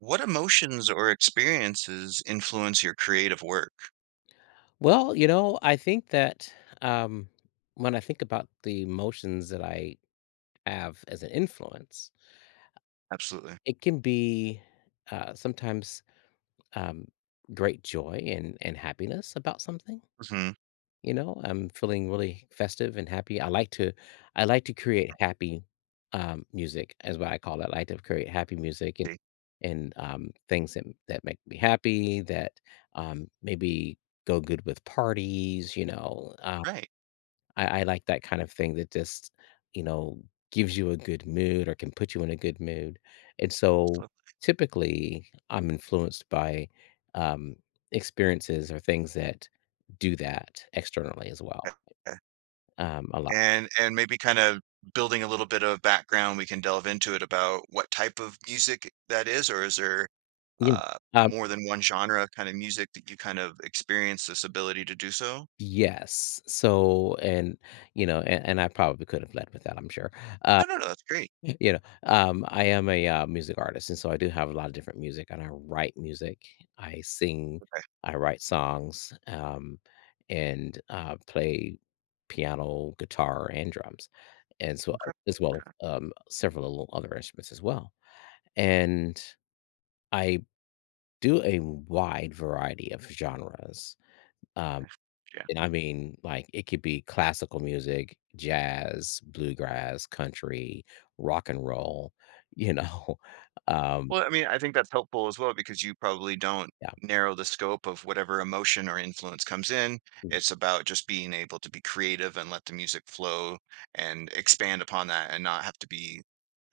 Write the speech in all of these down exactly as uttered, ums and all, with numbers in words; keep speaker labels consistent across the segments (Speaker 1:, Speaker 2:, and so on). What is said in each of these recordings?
Speaker 1: What emotions or experiences influence your creative work?
Speaker 2: Well, you know, I think that um, when I think about the emotions that I have as an influence,
Speaker 1: Absolutely.
Speaker 2: it can be uh, sometimes um, great joy and, and happiness about something.
Speaker 1: Mhm.
Speaker 2: You know, I'm feeling really festive and happy. I like to, I like to create happy um, music, is what I call it. I like to create happy music and and um, things that that make me happy. That um, maybe go good with parties. You know,
Speaker 1: Right.
Speaker 2: I, I like that kind of thing that just, you know, gives you a good mood or can put you in a good mood. And so
Speaker 1: So,
Speaker 2: typically I'm influenced by um, experiences or things that do that externally as well.
Speaker 1: yeah, yeah.
Speaker 2: Um, a lot.
Speaker 1: And and maybe kind of building a little bit of background, we can delve into it about what type of music that is, or is there
Speaker 2: Yeah.
Speaker 1: uh,
Speaker 2: Uh,
Speaker 1: more than one genre of kind of music that you kind of experience this ability to do so?
Speaker 2: yes. So, and, you know, and, and I probably could have led with that, I'm sure. Uh,
Speaker 1: No, no, no, that's great.
Speaker 2: You know, um, I am a, uh, music artist, and so I do have a lot of different music, and I write music, I sing,
Speaker 1: Okay,
Speaker 2: I write songs, um, and, uh, play piano, guitar, and drums, and so
Speaker 1: incredible.
Speaker 2: as well,
Speaker 1: Okay,
Speaker 2: as um, several little other instruments as well, and I do a wide variety of genres, um
Speaker 1: okay. Yeah.
Speaker 2: and I mean, like, it could be classical music, jazz, bluegrass, country, rock and roll, you know? Um,
Speaker 1: Well, I mean, I think that's helpful as well because you probably don't
Speaker 2: yeah.
Speaker 1: narrow the scope of whatever emotion or influence comes in. It's about just being able to be creative and let the music flow and expand upon that and not have to be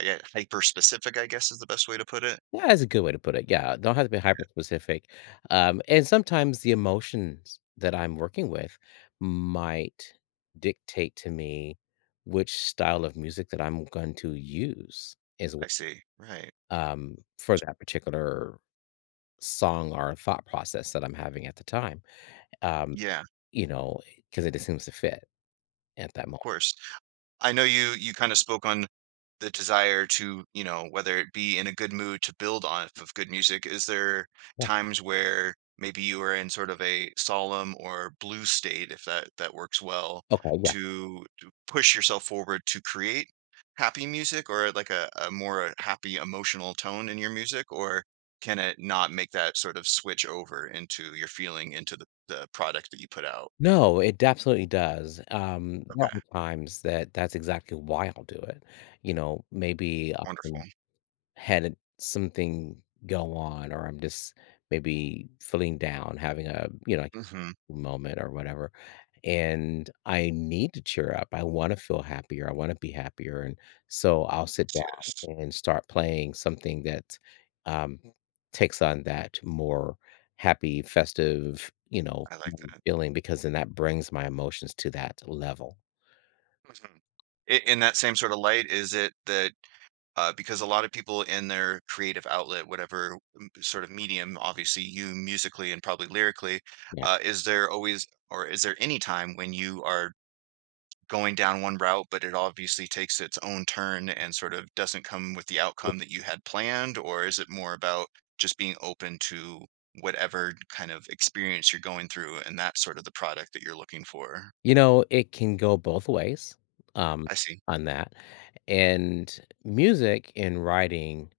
Speaker 1: I get hyper specific, I guess is the best way to put it.
Speaker 2: Yeah, that's a good way to put it. Yeah, don't have to be hyper specific. Um, and sometimes the emotions that I'm working with might dictate to me which style of music that I'm going to use as
Speaker 1: I
Speaker 2: well,
Speaker 1: see. Right.
Speaker 2: um, for that particular song or thought process that I'm having at the time. Um,
Speaker 1: Yeah,
Speaker 2: You know, because it just seems to fit at that
Speaker 1: of
Speaker 2: moment.
Speaker 1: course. I know you you kind of spoke on the desire to, you know, whether it be in a good mood to build off of good music, is there
Speaker 2: Yeah.
Speaker 1: times where maybe you are in sort of a solemn or blue state, if that that works well,
Speaker 2: Okay, yeah.
Speaker 1: to, to push yourself forward to create happy music or like a, a more uh, happy emotional tone in your music, or can it not make that sort of switch over into your feeling into the, the product that you put out?
Speaker 2: No, it absolutely does. Um, there
Speaker 1: Okay,
Speaker 2: are times that that's exactly why I'll do it. You know, maybe I
Speaker 1: wonderful.
Speaker 2: had something go on or I'm just maybe feeling down, having a, you know,
Speaker 1: Hmm.
Speaker 2: moment or whatever, and I need to cheer up. I want to feel happier, I want to be happier, and so I'll sit down
Speaker 1: Cheers.
Speaker 2: and start playing something that um, takes on that more happy, festive, you know,
Speaker 1: I like that.
Speaker 2: feeling, because then that brings my emotions to that level.
Speaker 1: Mhm. I- In that same sort of light, is it that uh, because a lot of people in their creative outlet, whatever m- sort of medium, obviously you musically and probably lyrically,
Speaker 2: Yeah,
Speaker 1: uh, is there always or is there any time when you are going down one route, but it obviously takes its own turn and sort of doesn't come with the outcome that you had planned? Or is it more about just being open to whatever kind of experience you're going through and that's sort of the product that you're looking for?
Speaker 2: you know, it can go both ways, um
Speaker 1: I see.
Speaker 2: on that. And music and writing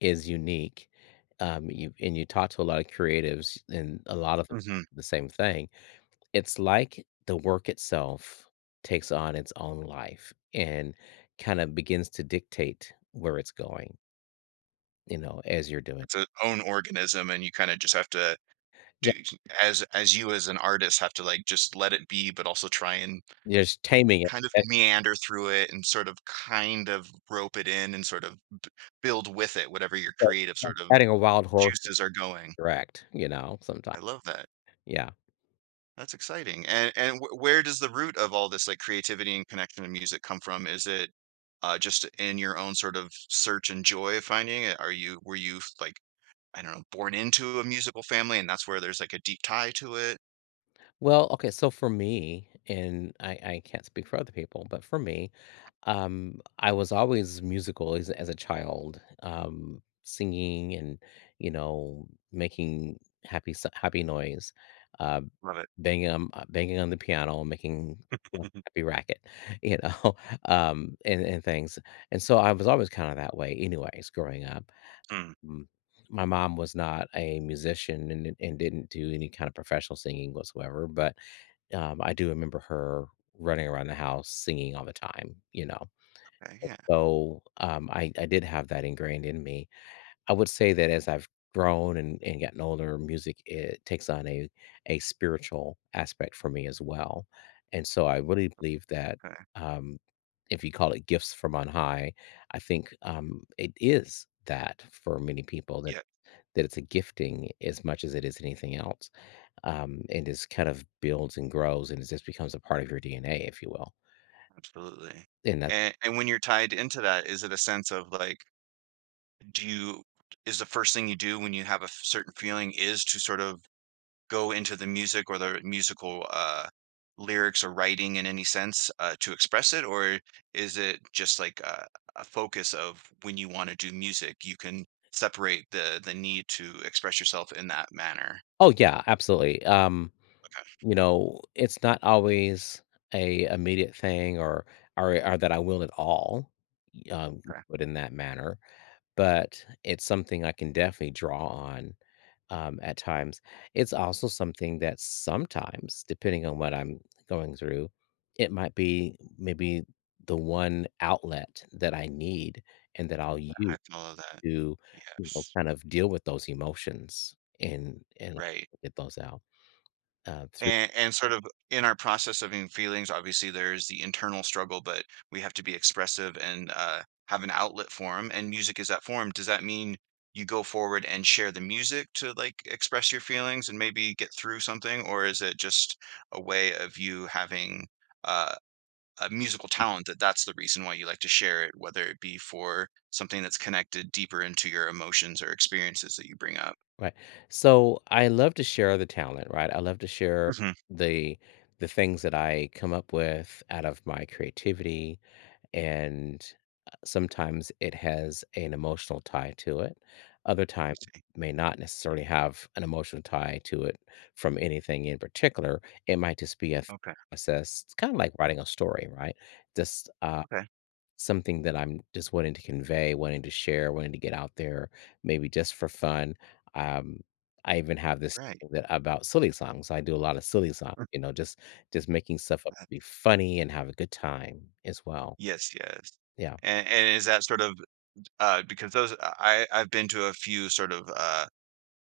Speaker 2: is unique, um, you and you talk to a lot of creatives, and a lot of them
Speaker 1: Hmm.
Speaker 2: the same thing. It's like the work itself takes on its own life and kinda begins to dictate where it's going, you know, as you're doing.
Speaker 1: It's its own organism, and you kinda just have to do as as you as an artist have to, like, just let it be, but also try and
Speaker 2: Yeah, just taming it.
Speaker 1: kind of
Speaker 2: That's
Speaker 1: meander through it and sort of kind of rope it in and sort of b build with it whatever your
Speaker 2: the
Speaker 1: creative sort of
Speaker 2: adding a wild horse
Speaker 1: juices are going.
Speaker 2: direct, you know, sometimes.
Speaker 1: I love that.
Speaker 2: Yeah.
Speaker 1: That's exciting, and and wh where does the root of all this, like, creativity and connection to music come from? Is it, uh, just in your own sort of search and joy of finding it? Are you were you, like, I don't know, born into a musical family, and that's where there's like a deep tie to it.
Speaker 2: Well, okay, so for me, and I I can't speak for other people, but for me, Um, I was always musical as as a child, um, singing and, you know, making happy s happy noise, uh,
Speaker 1: Love it.
Speaker 2: banging on uh, banging on the piano, making a happy racket, you know, um, and and things, and so I was always kinda that way anyways growing up.
Speaker 1: Mm,
Speaker 2: Mm, my mom was not a musician and and didn't do any kind of professional singing whatsoever, but, um, I do remember her running around the house singing all the time, you know?
Speaker 1: okay, yeah,
Speaker 2: So, um, I I did have that ingrained in me. I would say that as I've grown and and gotten older, music, it takes on a a spiritual aspect for me as well, and so I really believe that,
Speaker 1: okay,
Speaker 2: um, if you call it gifts from on high, I think, um, it is that for many people that
Speaker 1: yeah,
Speaker 2: that it's a gifting as much as it is anything else, um, and just kind of builds and grows, and it just becomes a part of your D N A, if you will,
Speaker 1: absolutely.
Speaker 2: and that.
Speaker 1: And and when you're tied into that, is it a sense of like, do you is the first thing you do when you have a f- certain feeling is to sort of go into the music or the musical uh, lyrics or writing in any sense uh, to express it, or is it just like a, a focus of when you want to do music, you can separate the the need to express yourself in that manner?
Speaker 2: Oh, yeah, absolutely, um you know, it's not always a immediate thing or or or that I will at all, um,
Speaker 1: Okay.
Speaker 2: put in that manner, but it's something I can definitely draw on, um, at times. It's also something that sometimes, depending on what I'm going through, it might be maybe the one outlet that I need and that I'll
Speaker 1: Yeah,
Speaker 2: use
Speaker 1: I follow that.
Speaker 2: to, you know,
Speaker 1: Yes.
Speaker 2: kind of deal with those emotions and and
Speaker 1: Right.
Speaker 2: get those out, uh, through.
Speaker 1: And and sort of in our process of in feelings, obviously there's the internal struggle, but we have to be expressive and uh, have an outlet for them. And music is that form. Does that mean you go forward and share the music to like express your feelings and maybe get through something, or is it just a way of you having uh, a musical talent that that's the reason why you like to share it, whether it be for something that's connected deeper into your emotions or experiences that you bring up?
Speaker 2: Right. So I love to share the talent, right? I love to share the the things that I come up with out of my creativity, and uh, sometimes it has an emotional tie to it. Other
Speaker 1: I
Speaker 2: times
Speaker 1: see.
Speaker 2: may not necessarily have an emotional tie to it from anything in particular. It might just be a th-
Speaker 1: Okay.
Speaker 2: process. It's kind of like writing a story, right? Just uh
Speaker 1: Okay.
Speaker 2: something that I'm just wanting to convey, wanting to share, wanting to get out there, maybe just for fun. Um, I even have this
Speaker 1: Right.
Speaker 2: thing that about silly songs. I do a lot of silly songs,
Speaker 1: Mm.
Speaker 2: you know, just just making stuff up
Speaker 1: That-
Speaker 2: to be funny and have a good time as well.
Speaker 1: Yes. Yes.
Speaker 2: Yeah.
Speaker 1: And, and is that sort of uh, because those uh, I I've been to a few sort of uh,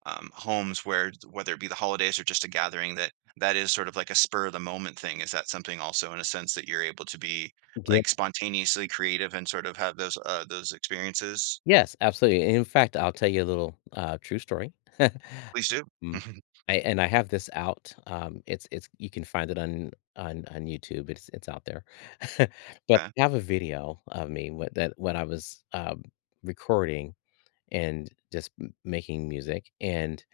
Speaker 1: um, homes where whether it be the holidays or just a gathering that that is sort of like a spur of the moment thing. Is that something also in a sense that you're able to be like spontaneously creative and sort of have those uh, those experiences?
Speaker 2: Yes, absolutely, in fact, I'll tell you a little, uh, true story.
Speaker 1: Please do.
Speaker 2: Mm. I and I have this out, um, it's it's you can find it on on on YouTube, it's it's out there. But
Speaker 1: Okay.
Speaker 2: I have a video of me what that when I was, um, recording and just m making music, and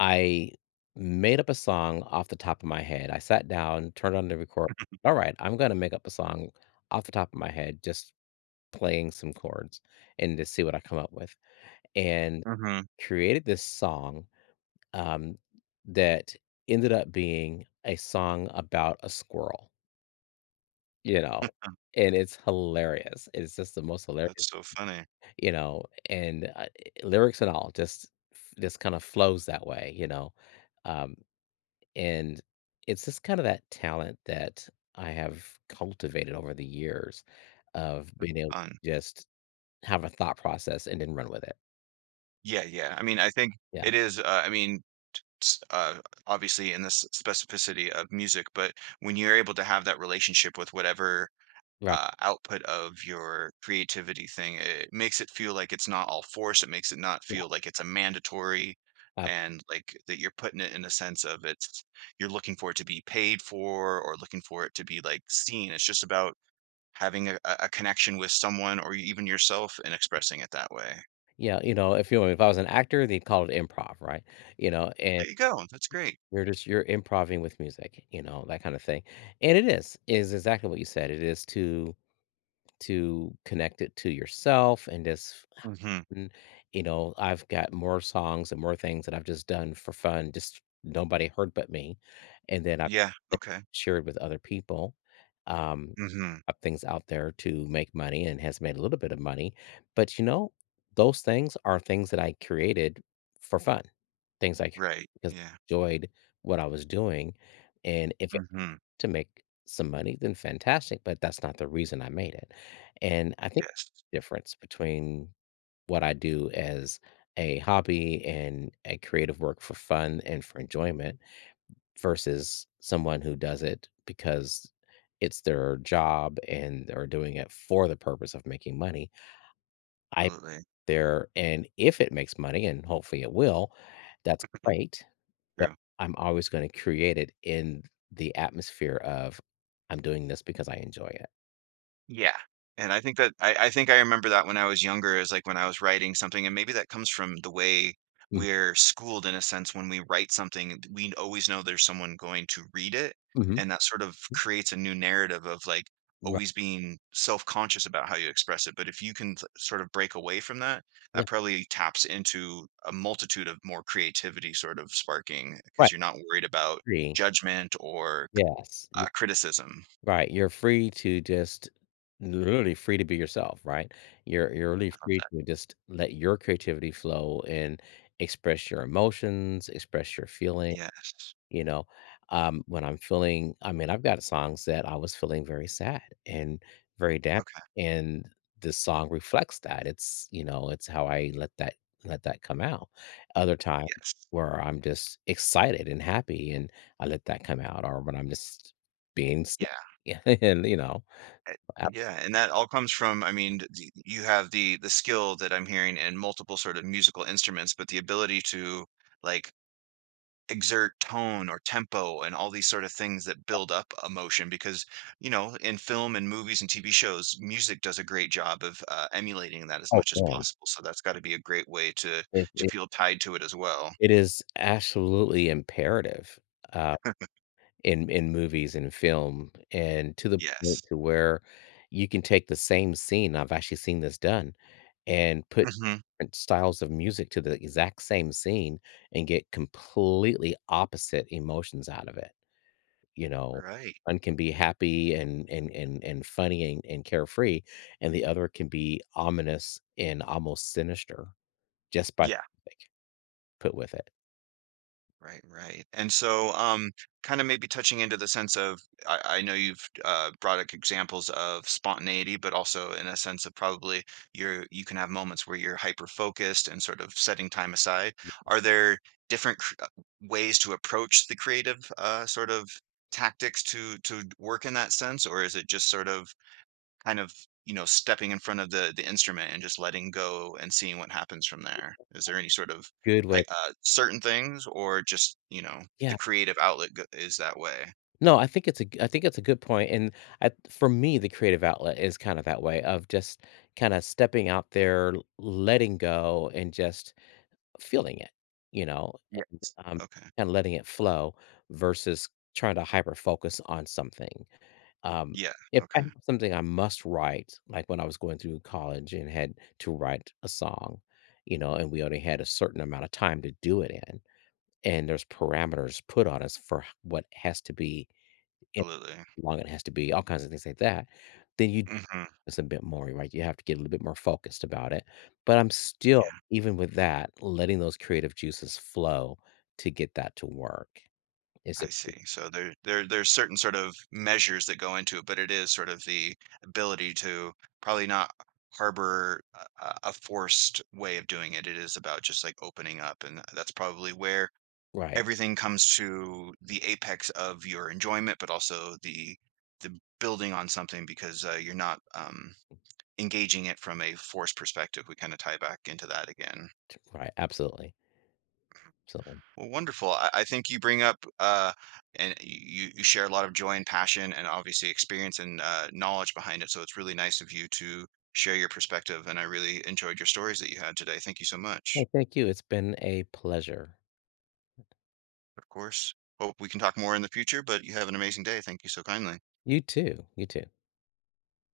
Speaker 2: I made up a song off the top of my head. I sat down, turned on the record, "Alright, I'm gonna make up a song off the top of my head, just playing some chords and to see what I come up with." And
Speaker 1: Hmm.
Speaker 2: created this song um, that ended up being a song about a squirrel, you know, and it's hilarious. It's just the most
Speaker 1: That's
Speaker 2: hilarious,
Speaker 1: so funny.
Speaker 2: you know, and uh, lyrics and all just f- just kind of flows that way, you know, um, and it's just kind of that talent that I have cultivated over the years of being able
Speaker 1: Fun.
Speaker 2: to just have a thought process and then run with it.
Speaker 1: Yeah. Yeah. I mean, I think
Speaker 2: Yeah,
Speaker 1: it is. Uh, I mean, s- uh, obviously in the s- specificity of music, but when you're able to have that relationship with whatever
Speaker 2: right.
Speaker 1: uh, output of your creativity thing, it makes it feel like it's not all forced. It makes it not
Speaker 2: Yeah.
Speaker 1: feel like it's a mandatory and like that you're putting it in a sense of it's you're looking for it to be paid for or looking for it to be like seen. It's just about having a, a a connection with someone or even yourself and expressing it that way.
Speaker 2: Yeah, you know, if you if I was an actor, they'd call it improv, right? You know, and
Speaker 1: There you go. That's great.
Speaker 2: you're just you're improvising with music, you know, that kind of thing. And it is is exactly what you said. It is to to connect it to yourself and just
Speaker 1: Hmm.
Speaker 2: and, you know, I've got more songs and more things that I've just done for fun, just nobody heard but me, and then I've
Speaker 1: Yeah. Okay.
Speaker 2: shared with other people, um,
Speaker 1: Hmm.
Speaker 2: up things out there to make money and has made a little bit of money, but, you know, those things are things that I created for fun, things I c
Speaker 1: Right.
Speaker 2: because I
Speaker 1: Yeah.
Speaker 2: enjoyed what I was doing, and if it
Speaker 1: Mhm.
Speaker 2: to make some money, then fantastic, but that's not the reason I made it, and I think
Speaker 1: Yes,
Speaker 2: difference between what I do as a hobby and a creative work for fun and for enjoyment versus someone who does it because it's their job and are doing it for the purpose of making money. I
Speaker 1: absolutely.
Speaker 2: there and if it makes money, and hopefully it will, that's great, but
Speaker 1: True.
Speaker 2: I'm always going to create it in the atmosphere of I'm doing this because I enjoy it.
Speaker 1: Yeah. And I think that I I think I remember that when I was younger is, like, when I was writing something, and maybe that comes from the way
Speaker 2: Mhm.
Speaker 1: we're schooled in a sense when we write something, we always know there's someone going to read it,
Speaker 2: Mhm.
Speaker 1: and that sort of creates a new narrative of, like,
Speaker 2: Right.
Speaker 1: always being self-conscious about how you express it, but if you can s sort of break away from that, that
Speaker 2: Yeah.
Speaker 1: probably taps into a multitude of more creativity sort of sparking because 'cause
Speaker 2: Right.
Speaker 1: you're not worried about
Speaker 2: Agree.
Speaker 1: judgment or
Speaker 2: Yes.
Speaker 1: Uh, criticism
Speaker 2: Right, you're free to just literally free to be yourself, right? You're you're really
Speaker 1: of
Speaker 2: free
Speaker 1: that.
Speaker 2: to just let your creativity flow and express your emotions, express your feelings.
Speaker 1: Yes.
Speaker 2: You know, um, when I'm feeling I mean, I've got songs that I was feeling very sad and very down,
Speaker 1: Okay.
Speaker 2: and this song reflects that. It's, you know, it's how I let that let that come out. Other times,
Speaker 1: Yes.
Speaker 2: where I'm just excited and happy and I let that come out, or when I'm just being s
Speaker 1: Yeah.
Speaker 2: yeah, and, you know,
Speaker 1: I
Speaker 2: uh,
Speaker 1: Yeah, and that all comes from I mean, the you have the the skill that I'm hearing in multiple sort of musical instruments, but the ability to, like, exert tone or tempo and all these sort of things that build up emotion because, you know, in film and movies and T V shows, music does a great job of, uh, emulating that as
Speaker 2: oh,
Speaker 1: much as
Speaker 2: man,
Speaker 1: possible, so that's gotta be a great way to
Speaker 2: it
Speaker 1: to
Speaker 2: it
Speaker 1: feel tied to it as well.
Speaker 2: it is absolutely imperative, uh in in movies and film, and to the point
Speaker 1: Yes.
Speaker 2: to where you can take the same scene I've actually seen this done and put
Speaker 1: Mhm.
Speaker 2: different styles of music to the exact same scene and get completely opposite emotions out of it, you know?
Speaker 1: Right.
Speaker 2: One can be happy and and and and funny and and carefree, and the other can be ominous and almost sinister just by
Speaker 1: Yeah.
Speaker 2: put with it?
Speaker 1: Right, right. And so, um, kind of maybe touching into the sense of, I, I know you've uh, brought up examples of spontaneity, but also in a sense of probably you're you can have moments where you're hyper focused and sort of setting time aside. Are there different cr- uh, ways to approach the creative uh, sort of tactics to to work in that sense, or is it just sort of kind of, you know, stepping in front of the the instrument and just letting go and seeing what happens from there? Is there any sort of
Speaker 2: Good way,
Speaker 1: hi- uh, certain things, or just you know the
Speaker 2: yeah.
Speaker 1: creative outlet go- is that way?
Speaker 2: No, I think it's a g I think it's a good point, point. And I for me, the creative outlet is kinda that way of just kinda stepping out there, l- letting go, and just feeling it, you know?
Speaker 1: Yeah.
Speaker 2: Um,
Speaker 1: Okay.
Speaker 2: kinda letting it flow versus trying to hyper focus on something. Um,
Speaker 1: Yeah.
Speaker 2: if I
Speaker 1: Okay.
Speaker 2: have something I must write, like when I was going through college and had to write a song, you know, and we only had a certain amount of time to do it in, and there's parameters put on us for h what has to be in,
Speaker 1: Absolutely.
Speaker 2: how long it has to be, all kinds of things like that, then you
Speaker 1: Hmm.
Speaker 2: it's a bit more, right? You have to get a little bit more focused about it, but I'm still,
Speaker 1: Yeah.
Speaker 2: even with that, letting those creative juices flow to get that to work. Is
Speaker 1: I
Speaker 2: it
Speaker 1: see. So there, there, there's certain sort of measures that go into it, but it is sort of the ability to probably not harbor a, a a forced way of doing it. It is about just like opening up, and that's probably where
Speaker 2: right,
Speaker 1: everything comes to the apex of your enjoyment, but also the the building on something because uh, you're not um, engaging it from a force perspective. We kind of tie back into that again.
Speaker 2: right, absolutely, absolutely.
Speaker 1: Well, wonderful. I, I think you bring up uh, and you you share a lot of joy and passion, and obviously experience and uh, knowledge behind it. So it's really nice of you to share your perspective, and I really enjoyed your stories that you had today. Thank you so much.
Speaker 2: Well, thank you, it's been a pleasure.
Speaker 1: Of course. Hope we can talk more in the future, but you have an amazing day. Thank you so kindly.
Speaker 2: You too, you too.